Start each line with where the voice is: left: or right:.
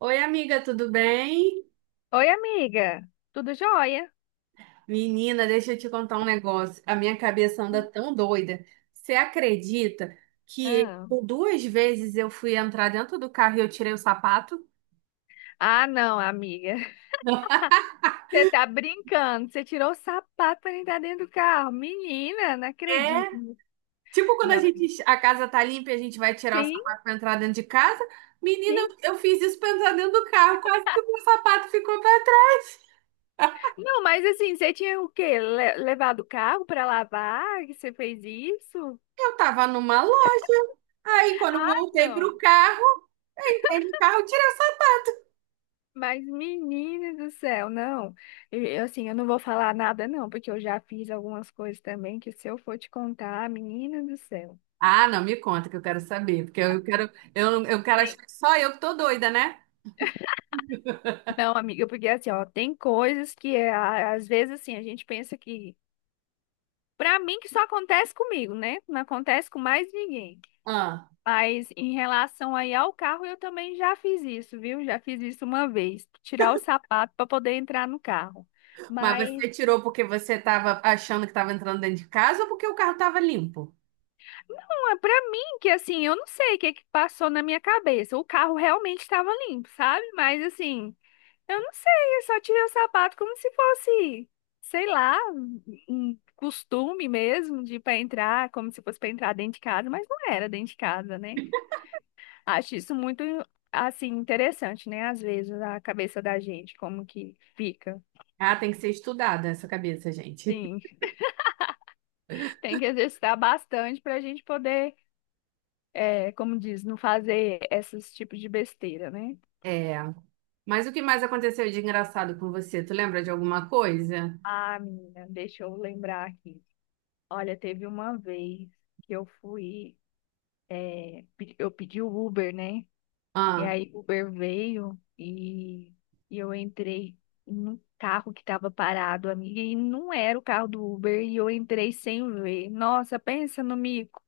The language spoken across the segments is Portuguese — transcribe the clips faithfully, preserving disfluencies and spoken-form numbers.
right: Oi, amiga, tudo bem?
left: Oi, amiga. Tudo jóia?
right: Menina, deixa eu te contar um negócio. A minha cabeça anda tão doida. Você acredita que
left: Ah,
right: por duas vezes eu fui entrar dentro do carro e eu tirei o sapato?
left: Ah, não, amiga. Você tá brincando. Você tirou o sapato pra entrar dentro do carro. Menina, não
right: É,
left: acredito.
right: tipo quando a
left: Não,
right: gente, a casa tá limpa e a gente vai tirar o
left: sim,
right: sapato pra entrar dentro de casa. Menina,
left: sim.
right: eu eu fiz isso pra entrar dentro do carro, quase que o meu sapato ficou pra trás.
left: Não, mas assim, você tinha o quê? Le- levado o carro pra lavar? Que você fez isso?
right: Eu tava numa loja. Aí, quando
left: Ah,
right: voltei pro
left: não.
right: carro, eu entrei no carro, tirei.
left: Mas, menina do céu, não. Eu, assim, eu não vou falar nada, não, porque eu já fiz algumas coisas também que, se eu for te contar, menina do céu.
right: Ah, não, me conta que eu quero saber, porque eu quero, eu, eu quero achar que só eu que tô doida, né?
left: Não, amiga, porque assim, ó, tem coisas que é, a- às vezes assim, a gente pensa que pra mim que só acontece comigo, né? Não acontece com mais ninguém.
right: Ah,
left: Mas em relação aí ao carro, eu também já fiz isso, viu? Já fiz isso uma vez, tirar o sapato pra poder entrar no carro.
right: mas
left: Mas
right: você tirou porque você tava achando que tava entrando dentro de casa ou porque o carro tava limpo?
left: não, é pra mim que assim, eu não sei o que que passou na minha cabeça. O carro realmente estava limpo, sabe? Mas assim, eu não sei, eu só tirei o sapato como se fosse, sei lá, um costume mesmo de para entrar, como se fosse para entrar dentro de casa, mas não era dentro de casa, né? Acho isso muito assim interessante, né? Às vezes a cabeça da gente como que fica.
right: Ah, tem que ser estudada essa cabeça, gente.
left: Sim, tem que exercitar bastante para a gente poder, é, como diz, não fazer esses tipos de besteira, né?
right: É. Mas o que mais aconteceu de engraçado com você? Tu lembra de alguma coisa?
left: Ah, menina, deixa eu lembrar aqui. Olha, teve uma vez que eu fui. É, pe- eu pedi o Uber, né? E
right: Ah,
left: aí o Uber veio e, e eu entrei num carro que estava parado, amiga, e não era o carro do Uber, e eu entrei sem ver. Nossa, pensa no mico.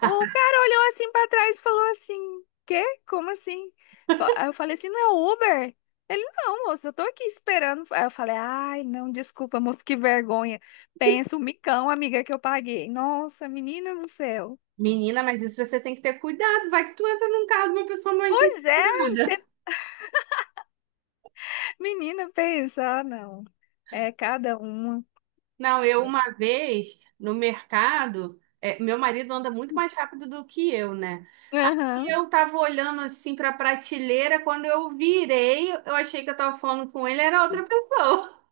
left: O cara olhou assim para trás e falou assim: Quê? Como assim? Fa- Aí eu falei assim: não é o Uber? Ele, não, moça, eu tô aqui esperando. Aí eu falei, ai, não, desculpa, moça, que vergonha. Pensa o micão, amiga, que eu paguei. Nossa, menina do céu.
right: menina, mas isso você tem que ter cuidado. Vai que tu entra num carro de uma pessoa mal
left: Pois é,
right: intencionada.
left: menina, pensa, ah, não. É cada uma.
right: Não, eu uma vez no mercado, é, meu marido anda muito mais rápido do que eu, né? Aí
left: Aham.
right: eu tava olhando assim pra prateleira, quando eu virei, eu achei que eu tava falando com ele, era outra pessoa.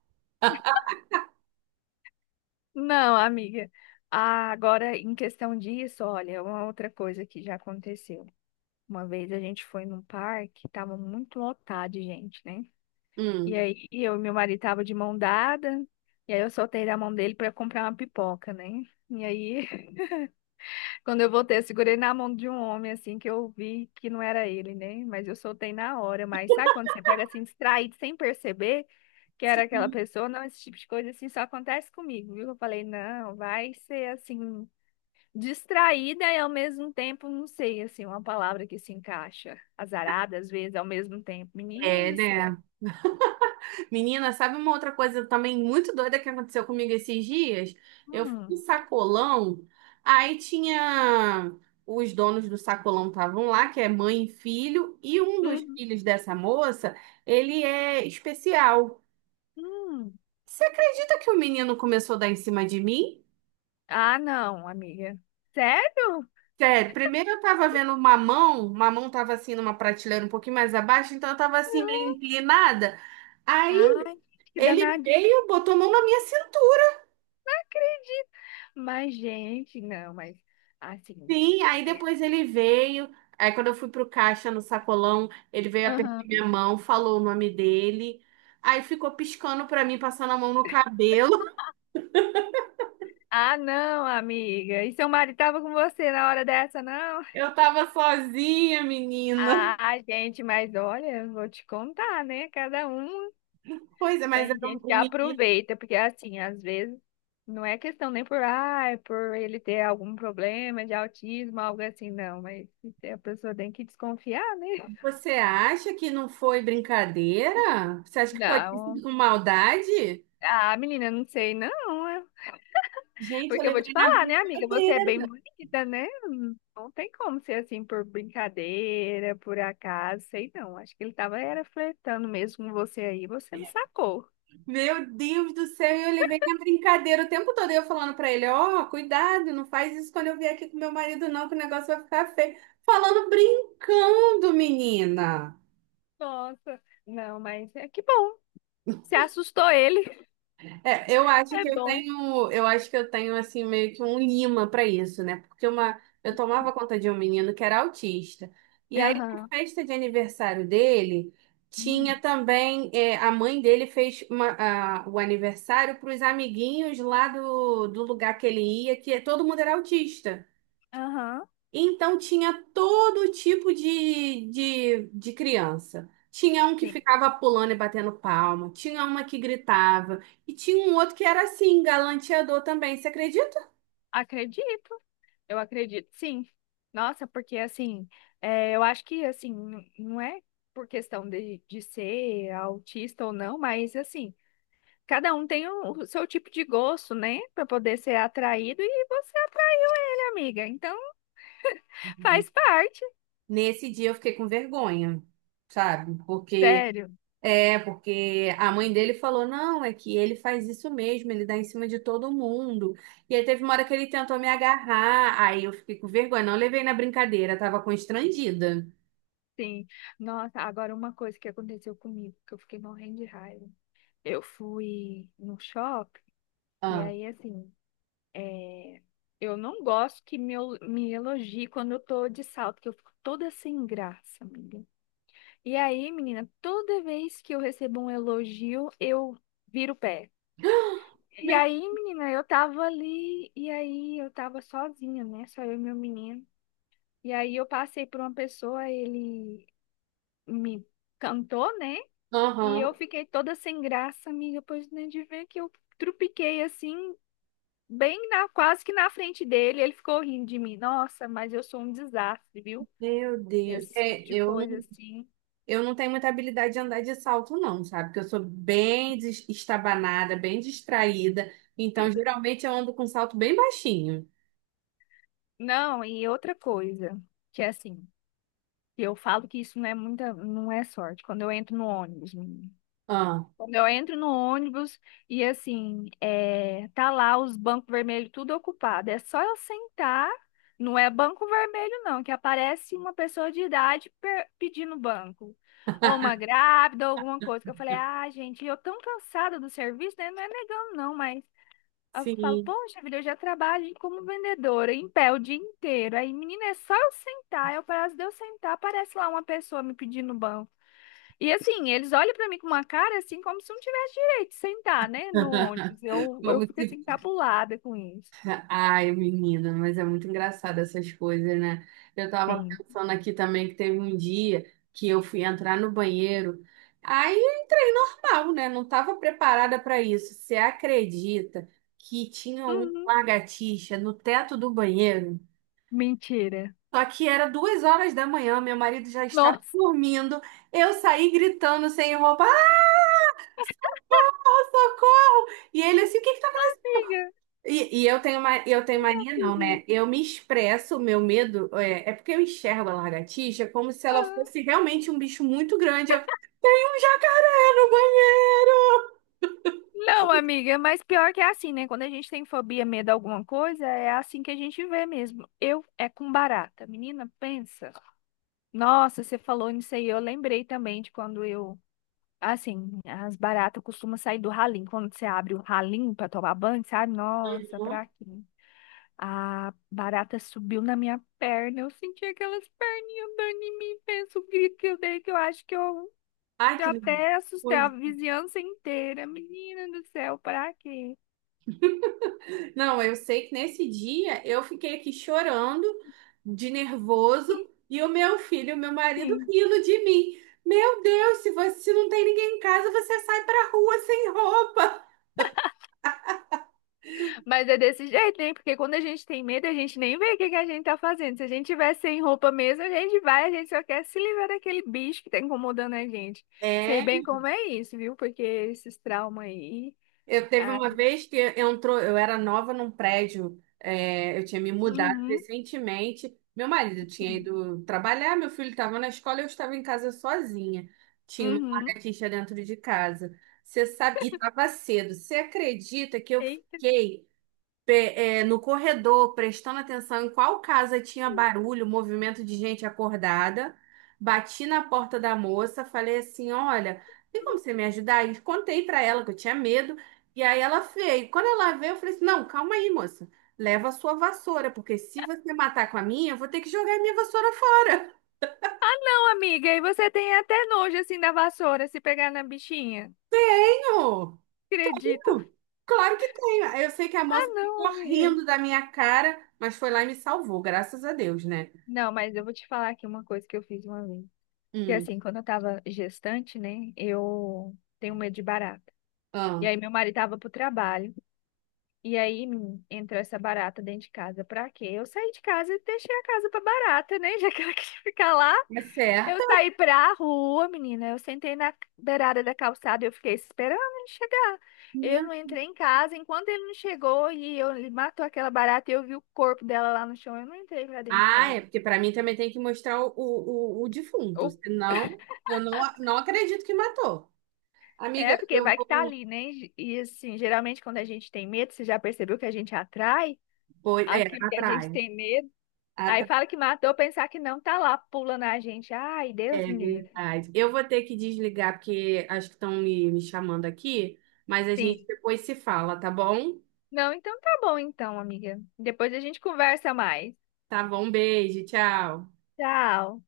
left: Não, amiga. Ah, agora, em questão disso, olha, uma outra coisa que já aconteceu. Uma vez a gente foi num parque, tava muito lotado de gente, né? E
right: Hum.
left: aí eu e meu marido tava de mão dada, e aí eu soltei da mão dele para comprar uma pipoca, né? E aí, quando eu voltei, eu segurei na mão de um homem, assim, que eu vi que não era ele, né? Mas eu soltei na hora. Mas sabe quando você pega, assim, distraído, sem perceber que era aquela pessoa? Não, esse tipo de coisa, assim, só acontece comigo, viu? Eu falei, não, vai ser, assim, distraída e, ao mesmo tempo, não sei, assim, uma palavra que se encaixa. Azarada, às vezes, ao mesmo tempo. Menino
right: É,
left: do
right: né?
left: céu.
right: Menina, sabe uma outra coisa também muito doida que aconteceu comigo esses dias? Eu fui no
left: Hum,
right: sacolão, aí tinha os donos do sacolão estavam lá, que é mãe e filho, e um dos
left: hum,
right: filhos dessa moça, ele é especial.
left: hum.
right: Você acredita que o menino começou a dar em cima de mim?
left: Ah, não, amiga. Sério?
right: Sério, primeiro eu tava vendo o mamão, o mamão tava assim numa prateleira um pouquinho mais abaixo, então eu tava assim meio inclinada. Aí
left: Ai, que
right: ele
left: danadinho.
right: veio, botou a mão na minha cintura.
left: Acredito. Mas, gente, não, mas assim.
right: Sim, aí
left: É.
right: depois ele veio. Aí quando eu fui pro caixa no sacolão, ele veio apertar
left: Aham.
right: minha mão, falou o nome dele. Aí ficou piscando pra mim, passando a mão no cabelo.
left: Ah, não, amiga. E seu marido tava com você na hora dessa, não?
right: Eu tava sozinha, menina.
left: Ah, gente, mas olha, vou te contar, né? Cada um,
right: Pois é, mas
left: tem
right: era um
left: gente que
right: um menino.
left: aproveita, porque assim, às vezes não é questão nem por, ah, é por ele ter algum problema de autismo, algo assim, não, mas a pessoa tem que desconfiar, né?
right: Você acha que não foi brincadeira? Você acha que pode ter
left: Não.
right: sido com maldade?
left: Ah, menina, não sei, não.
right: Gente, eu
left: Porque eu vou te
right: levei na
left: falar, né, amiga? Você é
right: brincadeira.
left: bem bonita, né? Não tem como ser assim por brincadeira, por acaso, sei não. Acho que ele tava era flertando mesmo com você aí, você não sacou.
right: Meu Deus do céu, eu levei na brincadeira o tempo todo eu falando pra ele, ó, cuidado, não faz isso quando eu vier aqui com meu marido não, que o negócio vai ficar feio. Falando brincando, menina.
left: Nossa, não, mas é que bom. Você assustou ele,
right: É, eu acho
left: é
right: que eu
left: bom.
right: tenho, eu acho que eu tenho assim meio que um lima pra isso, né? Porque uma, eu tomava conta de um menino que era autista. E aí na
left: Aham.
right: festa de aniversário dele tinha
left: Hum.
right: também é, a mãe dele fez uma- a- o aniversário para os amiguinhos lá do, do lugar que ele ia, que todo mundo era autista.
left: Aham.
right: Então tinha todo tipo de, de, de criança. Tinha um que
left: Sim.
right: ficava pulando e batendo palma, tinha uma que gritava, e tinha um outro que era assim, galanteador também, você acredita?
left: Acredito. Eu acredito, sim. Nossa, porque assim, é, eu acho que assim, n- não é por questão de, de ser autista ou não, mas assim, cada um tem o, o seu tipo de gosto, né? Pra poder ser atraído e você atraiu ele, amiga. Então,
right: Né?
left: faz parte.
right: Nesse dia eu fiquei com vergonha, sabe? Porque
left: Sério,
right: é, porque a mãe dele falou: "Não, é que ele faz isso mesmo, ele dá em cima de todo mundo". E aí teve uma hora que ele tentou me agarrar, aí eu fiquei com vergonha, não levei na brincadeira, tava constrangida.
left: sim. Nossa, agora uma coisa que aconteceu comigo, que eu fiquei morrendo de raiva. Eu fui no shopping e
right: Ah.
left: aí, assim, é, eu não gosto que me, el- me elogie quando eu tô de salto, que eu fico toda sem graça, amiga. E aí, menina, toda vez que eu recebo um elogio, eu viro o pé. E aí, menina, eu tava ali, e aí eu tava sozinha, né? Só eu e meu menino. E aí eu passei por uma pessoa, ele me cantou, né? E eu
right: Aham.
left: fiquei toda sem graça, amiga, pois nem de ver que eu trupiquei assim, bem na, quase que na frente dele. Ele ficou rindo de mim. Nossa, mas eu sou um desastre, viu?
right: Meu Deus.
left: Esse tipo
right: É,
left: de
right: eu
left: coisa
right: não,
left: assim.
right: eu não tenho muita habilidade de andar de salto, não, sabe? Porque eu sou bem des- estabanada, bem distraída. Então, geralmente, eu ando com salto bem baixinho.
left: Não, e outra coisa, que é assim, eu falo que isso não é muita, não é sorte. Quando eu entro no ônibus,
right: Ah,
left: Quando eu entro no ônibus e assim, é, tá lá os bancos vermelhos tudo ocupado. É só eu sentar, não é banco vermelho não, que aparece uma pessoa de idade per- pedindo banco. Ou uma grávida, ou alguma coisa. Que eu falei, ah, gente, eu tão cansada do serviço, né? Não é negando não, mas eu falo,
right: sim.
left: poxa vida, eu já trabalho como vendedora em pé o dia inteiro. Aí, menina, é só eu sentar. Eu, para de eu sentar, aparece lá uma pessoa me pedindo banco. E assim, eles olham pra mim com uma cara assim, como se não tivesse direito de sentar, né, no ônibus. Eu, eu
right: Como
left: fico
right: se...
left: assim, cabulada com isso.
right: Ai, menina, mas é muito engraçado essas coisas, né? Eu tava
left: Sim.
right: pensando aqui também que teve um dia que eu fui entrar no banheiro. Aí. Não, né? Não estava preparada para isso. Você acredita que tinha um
left: Uhum.
right: lagartixa no teto do banheiro?
left: Mentira.
right: Só que era duas horas da manhã, meu marido já estava
left: Nossa,
right: dormindo. Eu saí gritando sem roupa, ah, socorro! E ele assim, o que que tá acontecendo?
left: amiga.
right: E, e eu tenho ma- eu tenho mania, não, né? Eu me expresso, o meu medo é, é porque eu enxergo a lagartixa como se ela
left: Ah.
right: fosse realmente um bicho muito grande. Eu, um jacaré no banheiro!
left: Não, amiga, mas pior que é assim, né? Quando a gente tem fobia, medo de alguma coisa, é assim que a gente vê mesmo. Eu é com barata. Menina, pensa. Nossa, você falou nisso aí, eu lembrei também de quando eu, assim, as baratas costumam sair do ralinho. Quando você abre o ralinho pra tomar banho, sabe? Nossa, pra quê? A barata subiu na minha perna. Eu senti aquelas perninhas andando em mim. Penso o grito que eu dei, que eu acho que eu
right: Ai, que
left: já até assustei a
right: nervoso.
left: vizinhança inteira. Menina do céu, pra quê?
right: Não, eu sei que nesse dia eu fiquei aqui chorando de nervoso e o meu filho, o meu marido,
left: Sim.
right: rindo de mim. Meu Deus, se você se não tem ninguém em casa, você sai pra rua sem roupa.
left: Mas é desse jeito, né? Porque quando a gente tem medo, a gente nem vê o que que a gente tá fazendo. Se a gente tiver sem roupa mesmo, a gente vai, a gente só quer se livrar daquele bicho que tá incomodando a gente. Sei
right: É.
left: bem como é isso, viu? Porque esses traumas aí.
right: Eu teve
left: Ah.
right: uma vez que entrou, eu era nova num prédio, é, eu tinha me mudado
left: Uhum.
right: recentemente. Meu marido tinha ido trabalhar, meu filho estava na escola, eu estava em casa sozinha. Tinha uma
left: Uhum.
right: lagartixa dentro de casa. Você sabe, e estava cedo. Você acredita que eu
left: Eita.
right: fiquei pe- é, no corredor, prestando atenção em qual casa tinha barulho, movimento de gente acordada. Bati na porta da moça, falei assim: Olha, tem como você me ajudar? E contei pra ela que eu tinha medo. E aí ela veio. Quando ela veio, eu falei assim: Não, calma aí, moça. Leva a sua vassoura, porque se você matar com a minha, eu vou ter que jogar a minha vassoura fora.
left: Ah, não, amiga, e você tem até nojo assim da vassoura se pegar na bichinha.
right: Tenho.
left: Acredito.
right: Claro que tenho. Eu sei que a
left: Ah,
right: moça
left: não,
right: ficou
left: amiga.
right: rindo da minha cara, mas foi lá e me salvou, graças a Deus, né?
left: Não, mas eu vou te falar aqui uma coisa que eu fiz uma vez. Que
right: Hum.
left: assim, quando eu tava gestante, né? Eu tenho medo de barato. E
right: Ah,
left: aí meu marido tava pro trabalho. E aí menino, entrou essa barata dentro de casa. Pra quê? Eu saí de casa e deixei a casa pra barata, né? Já que ela queria ficar lá.
right: é
left: Eu
right: certo.
left: saí pra rua, menina. Eu sentei na beirada da calçada e eu fiquei esperando ele chegar. Eu
right: Meu-
left: não entrei em casa. Enquanto ele não chegou e eu, ele matou aquela barata e eu vi o corpo dela lá no chão, eu não entrei pra dentro de
right: Ah,
left: casa.
right: é porque pra mim também tem que mostrar o, o, o defunto,
left: O-
right: senão eu não, não acredito que matou. Amiga,
left: É, porque
right: eu
left: vai que tá
right: vou.
left: ali, né? E assim, geralmente quando a gente tem medo, você já percebeu que a gente atrai
right: Pois, é,
left: aquilo que a
right: atrai.
left: gente tem medo. Aí
right: Atrai.
left: fala que matou, pensar que não, tá lá pulando a gente. Ai, Deus
right: É
left: me livre.
right: verdade. Eu vou ter que desligar porque acho que estão me, me chamando aqui, mas a gente
left: Sim.
right: depois se fala, tá bom?
left: Não, então tá bom então, amiga. Depois a gente conversa mais.
right: Tá bom, beijo, tchau.
left: Tchau.